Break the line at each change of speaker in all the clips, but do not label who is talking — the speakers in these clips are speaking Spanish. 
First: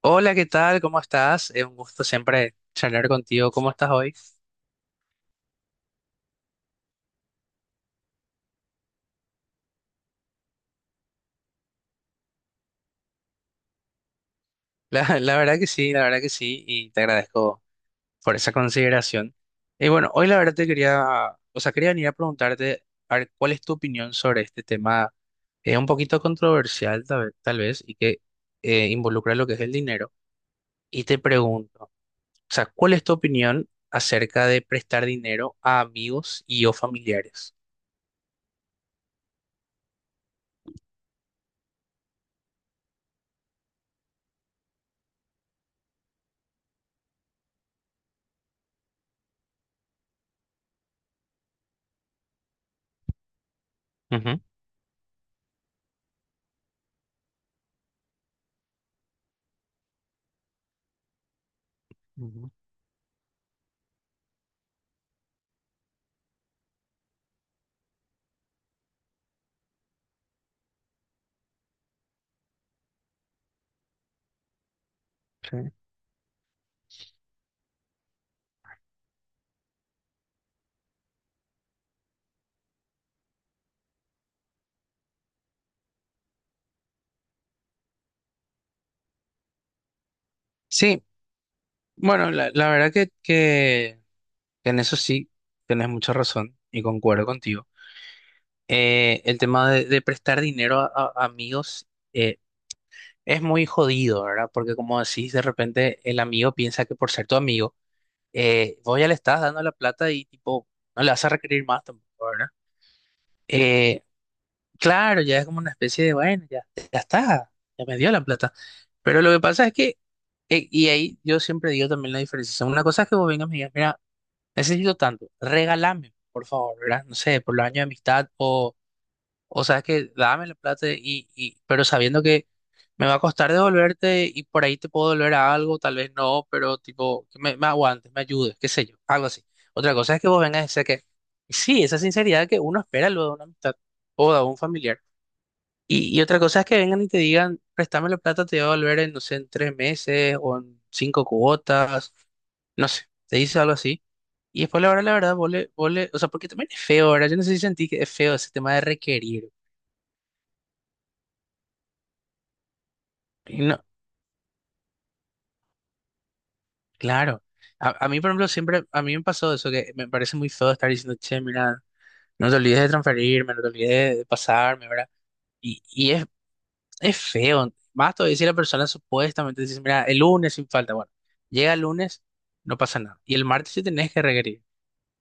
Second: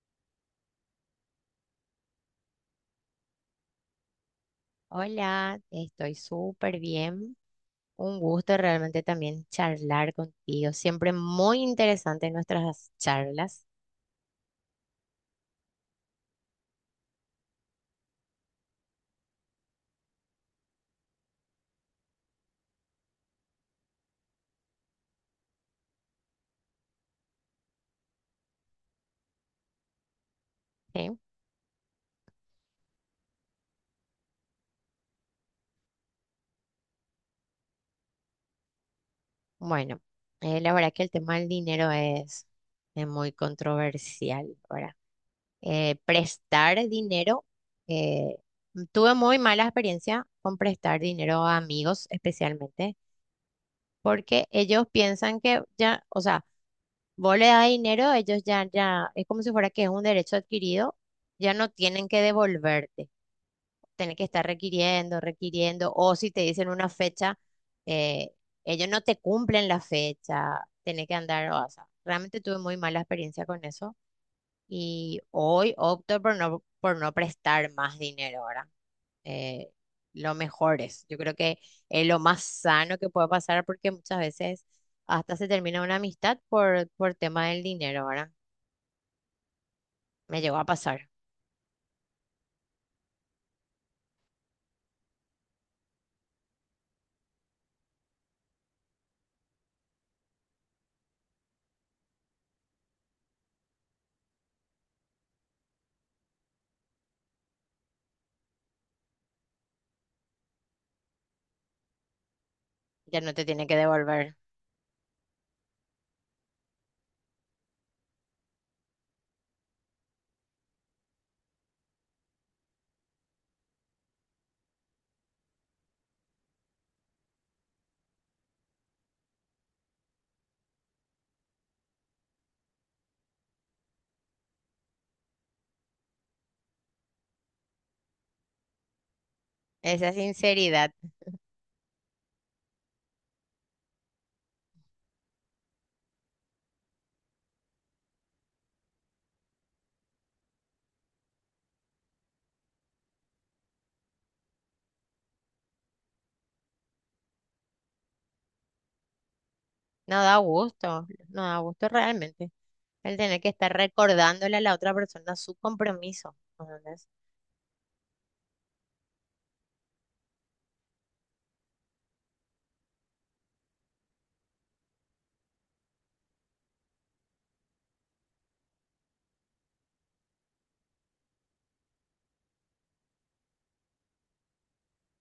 Hola, ¿qué tal? ¿Cómo estás? Es un gusto siempre charlar contigo. ¿Cómo estás hoy?
Hola, estoy súper bien. Un gusto realmente también charlar contigo. Siempre muy interesante nuestras charlas,
La verdad que sí, la verdad que sí, y te agradezco por esa consideración. Y bueno, hoy la verdad te quería, o sea, quería venir a preguntarte, a ver, ¿cuál es tu opinión sobre este tema? Es un poquito controversial, tal vez, y que involucra lo que es el dinero. Y
¿sí?
te pregunto, o sea, ¿cuál es tu opinión acerca de prestar dinero a amigos y o familiares?
Bueno, la verdad que el tema del dinero es muy controversial, ¿verdad? Prestar dinero, eh, tuve muy mala experiencia con prestar dinero a amigos especialmente,
Ujú.
porque ellos piensan que ya, o sea, vos le das dinero, ellos ya, ya, es como si fuera que es un derecho adquirido, ya no tienen que
Ujú.
devolverte, tienen que estar requiriendo, requiriendo, o si te dicen una fecha, eh, ellos no te cumplen la fecha, tenés que andar, o sea, realmente tuve muy mala experiencia con eso y
Sí.
hoy opto por no prestar más dinero ahora. Eh, lo mejor es, yo creo que es lo más sano que puede pasar porque muchas veces hasta se termina una amistad por tema del dinero, ¿verdad? Me llegó a
Sí.
pasar.
Bueno, la verdad que que en eso sí tenés mucha razón y concuerdo contigo. El tema de prestar dinero a, amigos eh, es muy jodido, ¿verdad? Porque como decís, de repente el amigo piensa que por ser tu amigo, vos ya le estás dando la plata y tipo, no le vas a requerir más tampoco, ¿verdad?
Ya no te tiene que
Eh,
devolver.
claro, ya es como una especie de, bueno, ya, ya está, ya me dio la plata. Pero lo que pasa es y ahí yo siempre digo también la diferencia. Una cosa es que vos vengas y me digas, mira, necesito tanto, regálame, por favor, ¿verdad? No sé, por los años de amistad o sabes que dame la plata pero sabiendo que me va a costar devolverte y por ahí te puedo devolver algo, tal vez no, pero tipo, que me aguantes, me ayudes, qué sé yo, algo así. Otra
Esa
cosa es que vos vengas y sé
sinceridad
que, sí, esa sinceridad que uno espera luego de una amistad o de un familiar. Y otra cosa es que vengan y te digan, préstame la plata, te voy a volver en, no sé, en tres meses o en cinco cuotas, no sé, te dice algo así. Y después la verdad, vos o sea, porque también es feo, ¿verdad? Yo no sé si sentí que es feo ese tema de requerir.
no da gusto, no da gusto realmente. El tener que
Y
estar
no,
recordándole a la otra persona su compromiso, ¿entendés?
claro. A mí, por ejemplo, siempre, a mí me pasó eso, que me parece muy feo estar diciendo, che, mira, no te olvides de transferirme, no te olvides de pasarme, ¿verdad? Y es feo. Más todavía si la persona supuestamente dice, mira, el lunes sin falta. Bueno, llega el lunes, no pasa nada. Y el martes sí tenés que requerir.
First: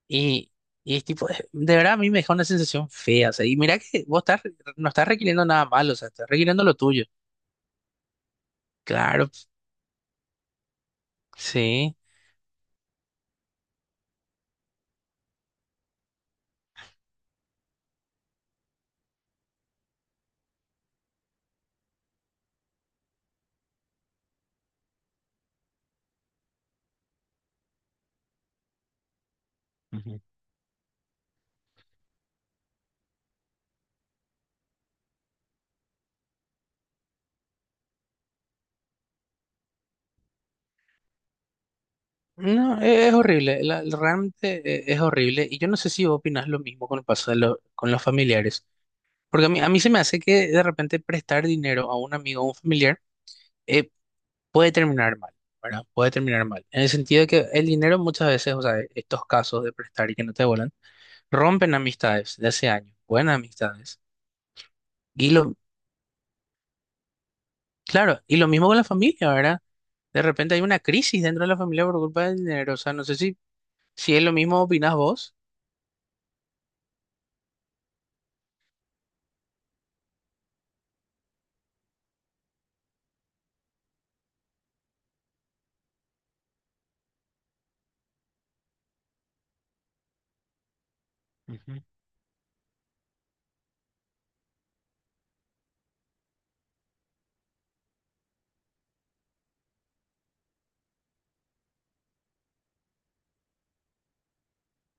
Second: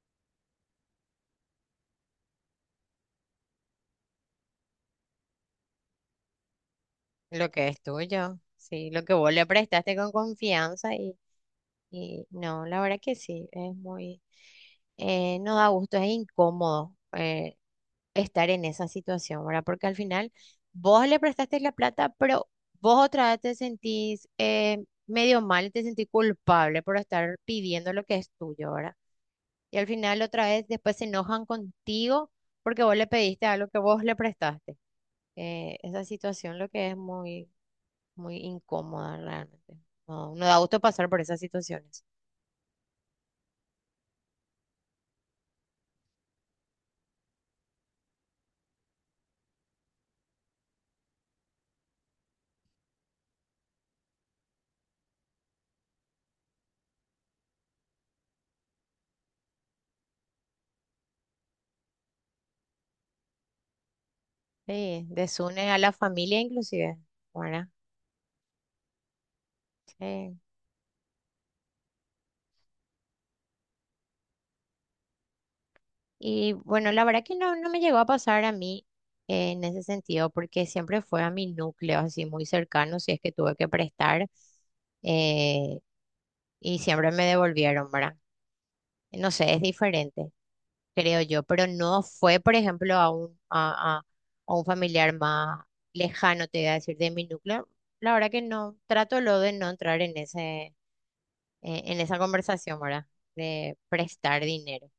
Y, y es tipo, de verdad a mí me deja una sensación fea. O sea, y mira que vos estás, no estás requiriendo nada malo, o sea, estás requiriendo lo tuyo.
Lo que es tuyo, sí, lo que vos
Claro,
le prestaste con confianza. y
sí.
Y no, la verdad que sí, es muy, no da gusto, es incómodo, estar en esa situación, ¿verdad? Porque al final vos le prestaste la plata, pero vos otra vez te sentís, medio mal, te sentís culpable por estar pidiendo lo que es tuyo, ¿verdad? Y al
Ujú.
final otra vez después se enojan contigo porque vos le pediste algo que vos le prestaste. Esa situación lo que es muy, muy incómoda realmente. No, no da gusto pasar por esas situaciones.
No, es horrible. Realmente es horrible. Y yo no sé si vos opinás lo mismo con el paso de con los familiares. Porque a mí se me hace que de repente prestar dinero a un amigo o un familiar. eh, Puede terminar mal, ¿verdad? Puede terminar mal. En el sentido de que el dinero muchas veces, o sea, estos casos de prestar y que no te vuelan, rompen amistades de hace años, buenas amistades.
Sí,
Y lo,
desune a la familia inclusive, ¿verdad?
claro, y lo mismo con la familia, ¿verdad? De
Sí.
repente hay una crisis dentro de la familia por culpa del dinero. O sea, no sé si, si es lo mismo opinás vos.
Y bueno, la verdad que no, no me llegó a pasar a mí, en ese sentido, porque siempre fue a mi núcleo, así muy cercano, si es que tuve que prestar, eh, y siempre me devolvieron, ¿verdad? No sé, es diferente, creo yo, pero
Ujú,
no fue, por ejemplo, a un, a, a un familiar más lejano, te voy a decir, de mi núcleo. La verdad que no, trato lo de no entrar en ese, en esa conversación, ¿verdad? De prestar dinero.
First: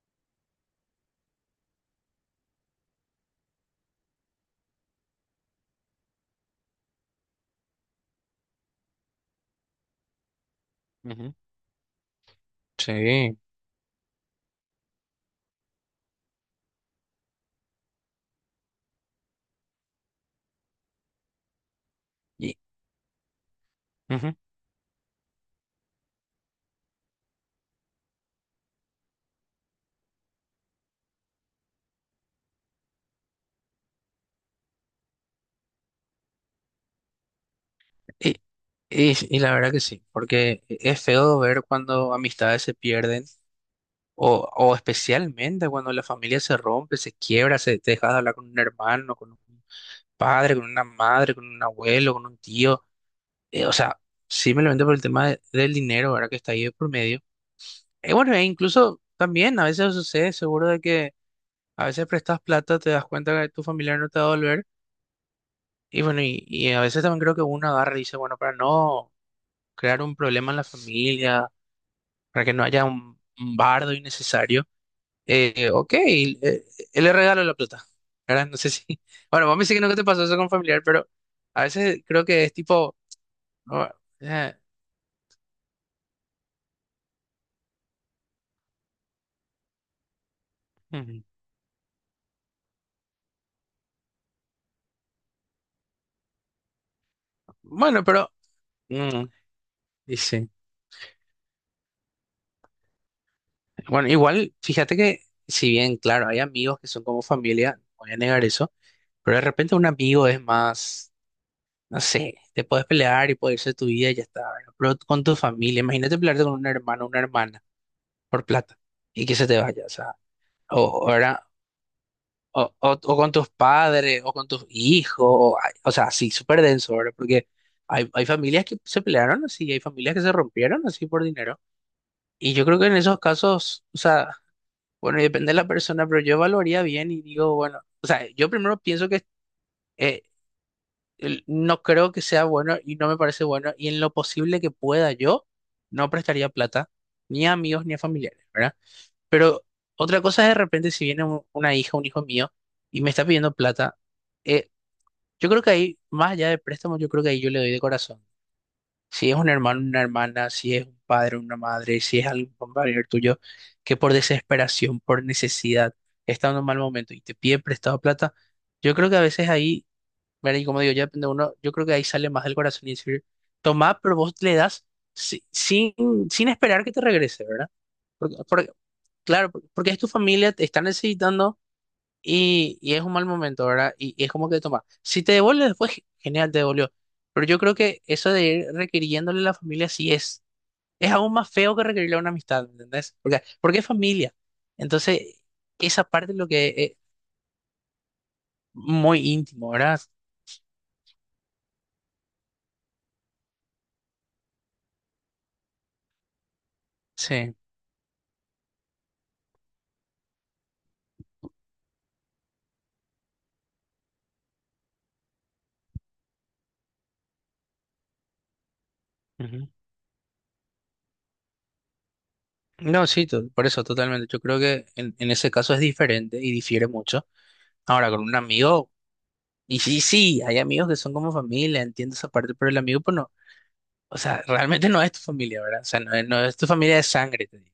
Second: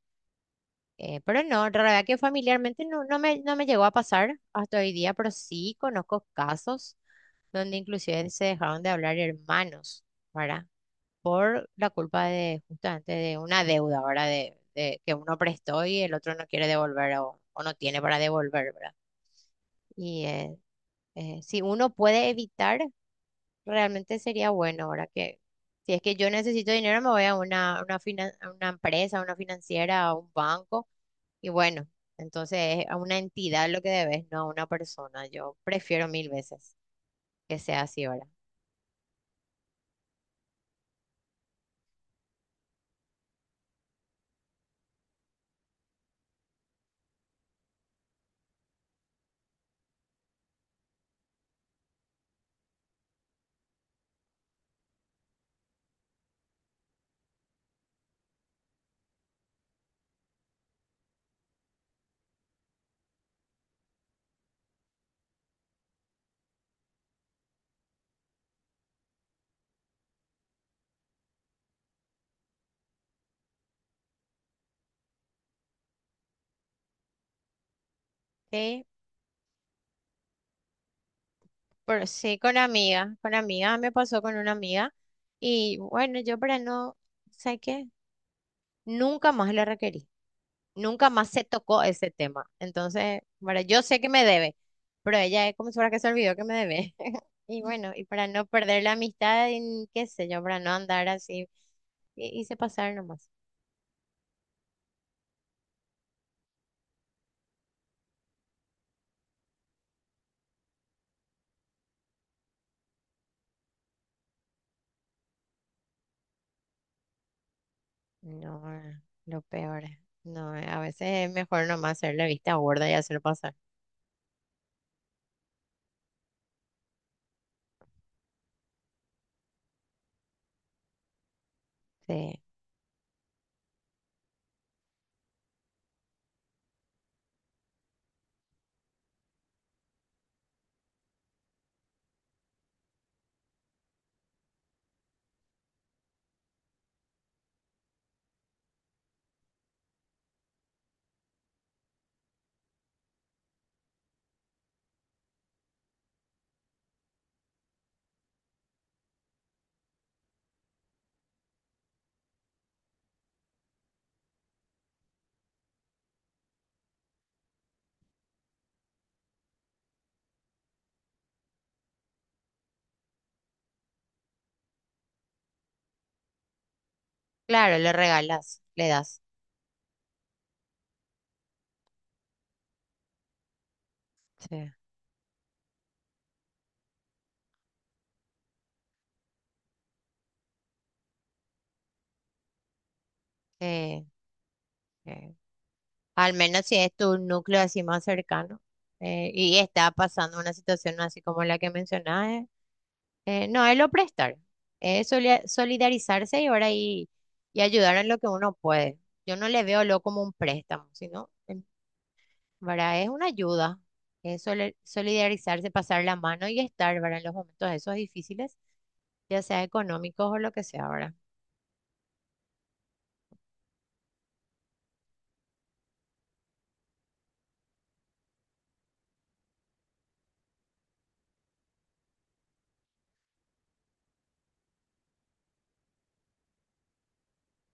Pero no, la verdad que familiarmente no, no me, no me llegó a pasar hasta hoy día, pero sí conozco casos donde inclusive se dejaron de hablar hermanos, ¿verdad?
ujú.
Por la culpa de justamente
Sí.
de una deuda, ¿verdad? De que uno prestó y el otro no quiere devolver o no tiene para devolver, ¿verdad? Y si uno puede
Y,
evitar. Realmente
ujú.
sería bueno ahora que, si es que yo necesito dinero, me voy a una, a una empresa, a una financiera, a un banco. Y bueno, entonces es a una entidad lo que debes, no a una persona. Yo prefiero mil veces que sea así ahora.
y, y la verdad que sí, porque es feo ver cuando amistades se pierden. O especialmente cuando la familia se rompe, se quiebra, se te deja de hablar con un hermano, con un padre, con una madre, con un abuelo, con un tío. O sea, simplemente por el tema del dinero, ¿verdad? Que está ahí de por medio. Bueno, e incluso también a veces sucede, seguro de que a veces prestas plata, te das cuenta que tu familiar no te va a devolver. Y bueno, y a veces también creo que uno agarra y dice, bueno, para no crear un problema en la familia, para que no haya un bardo innecesario. Ok, le regalo la plata, ¿verdad? No sé si...
Sí,
Bueno, vos me dices que nunca te pasó eso con familiar, pero a veces
pero
creo
sí,
que es tipo...
con amigas,
no,
me pasó con una
eh,
amiga. Y bueno, yo para no, ¿sabes qué? Nunca más la requerí. Nunca
mm,
más se tocó ese tema. Entonces, bueno, yo sé que me debe, pero ella es como si fuera que se olvidó que me debe. Y bueno,
bueno,
y para
pero...
no perder la
mm,
amistad, y qué
y
sé yo,
sí.
para no andar así, hice pasar nomás.
Bueno, igual, fíjate que si bien, claro, hay amigos que son como familia, no voy a negar eso, pero de repente un amigo es más, no sé, te puedes pelear y puede irse tu vida y ya está, ¿verdad? Pero con tu familia, imagínate pelearte con un hermano o una hermana por
No,
plata y que
lo
se te
peor.
vaya, o sea,
No, a
o,
veces es
ahora.
mejor nomás hacer la vista
O,
gorda y
o
hacerlo
con tus
pasar.
padres, o con tus hijos, o, ay, o sea, sí, súper denso, ¿verdad? Porque hay familias que se pelearon así, y hay familias que se rompieron así por dinero.
Sí.
Y yo creo que en esos casos, o sea, bueno, y depende de la persona, pero yo evaluaría bien y digo, bueno, o sea, yo primero pienso que eh, no creo que sea bueno y no me parece bueno, y en lo posible que pueda yo, no prestaría plata, ni a amigos ni a familiares, ¿verdad? Pero otra cosa es de repente si viene una hija, un hijo mío, y me está pidiendo plata. eh, Yo creo que ahí, más allá de préstamos, yo creo que ahí yo le doy de corazón. Si es un hermano, una hermana, si es un padre, una madre, si es algún compañero tuyo que por desesperación, por necesidad, está en un mal momento y te pide prestado plata, yo creo que a veces ahí, ¿verdad? Y como digo, ya depende de uno, yo creo que ahí sale más del corazón y decir, tomá, pero vos le das sin, sin esperar que te regrese, ¿verdad?
Claro, le
Porque,
regalas,
porque-
le das.
claro, porque es tu familia, te está necesitando. Y es un mal momento, ¿verdad? Y es como que
Sí.
toma. Si te devuelve después, genial, te devolvió. Pero yo creo que eso de ir requiriéndole a la familia sí es. Es aún más feo que requerirle a una amistad, ¿me entendés? Porque es
Eh,
familia.
eh,
Entonces, esa parte
al
es lo
menos
que
si es
es
tu núcleo así más cercano,
muy
y
íntimo,
está
¿verdad?
pasando una situación así como la que mencionas. No, es lo prestar, es solidarizarse y ahora
Sí.
y ayudar en lo que uno puede. Yo no le veo lo como un préstamo, sino, ¿verdad? Es una ayuda, es solidarizarse, pasar la mano y estar, ¿verdad? En los momentos esos difíciles, ya sea
Ujú.
económicos o lo que sea, ¿verdad?
No, sí, por eso, totalmente. Yo creo que en ese caso es diferente y difiere mucho. Ahora, con un amigo, y sí, sí, hay amigos que son como familia, entiendo esa parte, pero el amigo, pues no. O sea, realmente no es tu familia, ¿verdad? O sea, no es, no es tu familia de sangre, te digo.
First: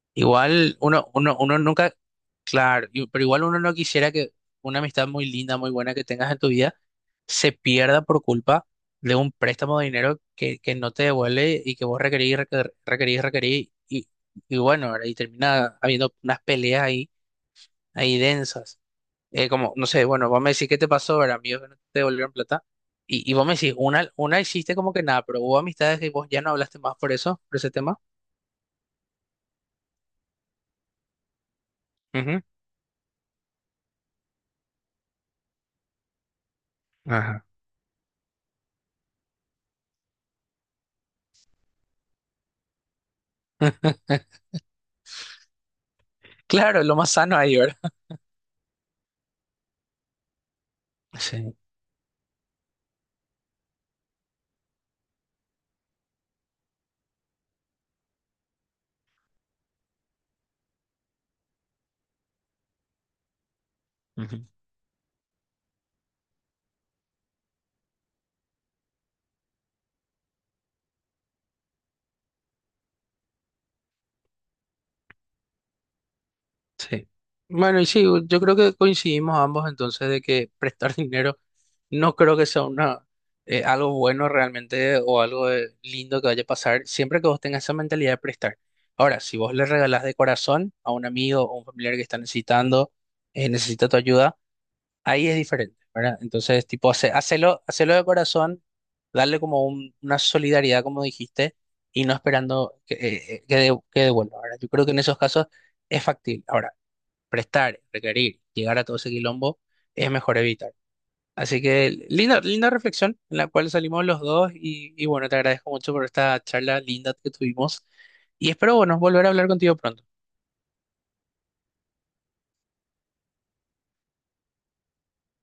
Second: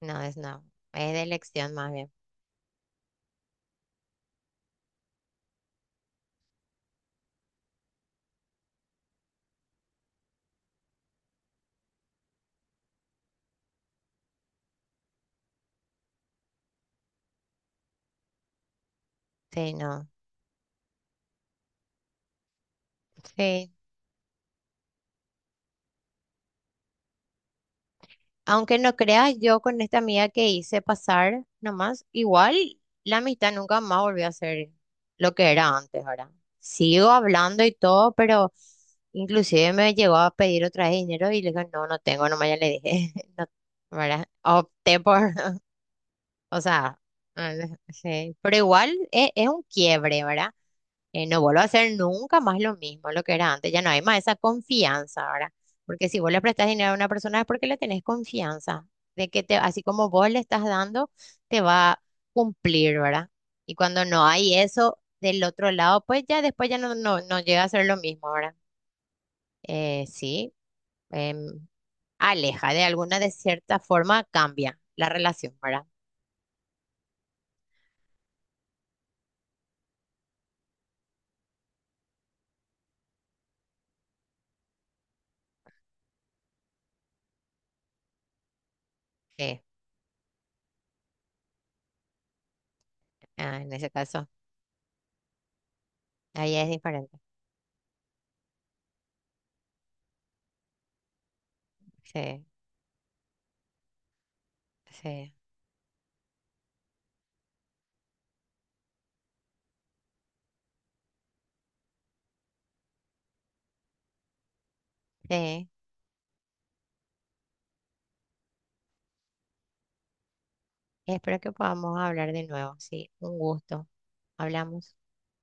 No, es no,
Igual
es de
uno
elección más
nunca,
bien.
claro, pero igual uno no quisiera que una amistad muy linda, muy buena que tengas en tu vida se pierda por culpa de un préstamo de dinero que no te devuelve y que vos requerís, requerís, y bueno, ¿verdad? Y termina habiendo unas peleas ahí, ahí densas. Como,
Sí,
no sé,
no,
bueno, vos me decís qué te pasó, ver amigos que no te devolvieron plata, y vos me
sí.
decís, una hiciste como que nada, pero hubo amistades que vos ya no hablaste más por eso, por ese tema.
Aunque no creas, yo con esta amiga que hice pasar nomás,
Ujú.
igual la amistad nunca más volvió a ser lo que era antes, ¿verdad? Sigo
Ajá.
hablando y todo, pero inclusive me llegó a pedir otra vez dinero y le dije, no, no tengo, nomás ya le dije, no, ¿verdad? Opté por, o
Claro, lo
sea,
más sano ahí, ¿verdad?
sí, pero igual es un quiebre, ¿verdad? No
Sí.
vuelvo a hacer nunca más lo mismo, lo que era antes, ya no hay más esa confianza ahora, porque si vos le prestás dinero a una persona es porque le tenés confianza, de que te, así como vos le estás dando, te va a cumplir, ¿verdad? Y cuando no
Ujú.
hay eso del otro lado, pues ya después ya no, no, no llega a ser lo mismo, ¿verdad? Sí, em, aleja de alguna, de cierta forma cambia la relación, ¿verdad?
Sí. Bueno, y sí, yo creo que coincidimos ambos entonces de que prestar dinero no creo que sea una, algo bueno realmente o algo lindo que vaya a pasar siempre que vos tengas esa mentalidad de prestar. Ahora, si vos
Sí,
le regalás de corazón a un amigo o un familiar que está necesitando,
ah, en
necesita
ese
tu
caso,
ayuda, ahí es diferente, ¿verdad?
ahí
Entonces,
es
tipo,
diferente,
hacelo, hacelo de corazón, darle como una solidaridad, como dijiste, y no
sí,
esperando que, que devuelva, ¿verdad? Yo creo que en esos
sí,
casos es factible. Ahora, prestar, requerir, llegar a todo ese quilombo, es mejor evitar. Así que linda, linda reflexión en la cual salimos los dos y bueno, te
sí.
agradezco mucho por esta charla linda que tuvimos y espero, bueno, volver a hablar contigo pronto.
Espero que podamos hablar de nuevo. Sí, un gusto. Hablamos.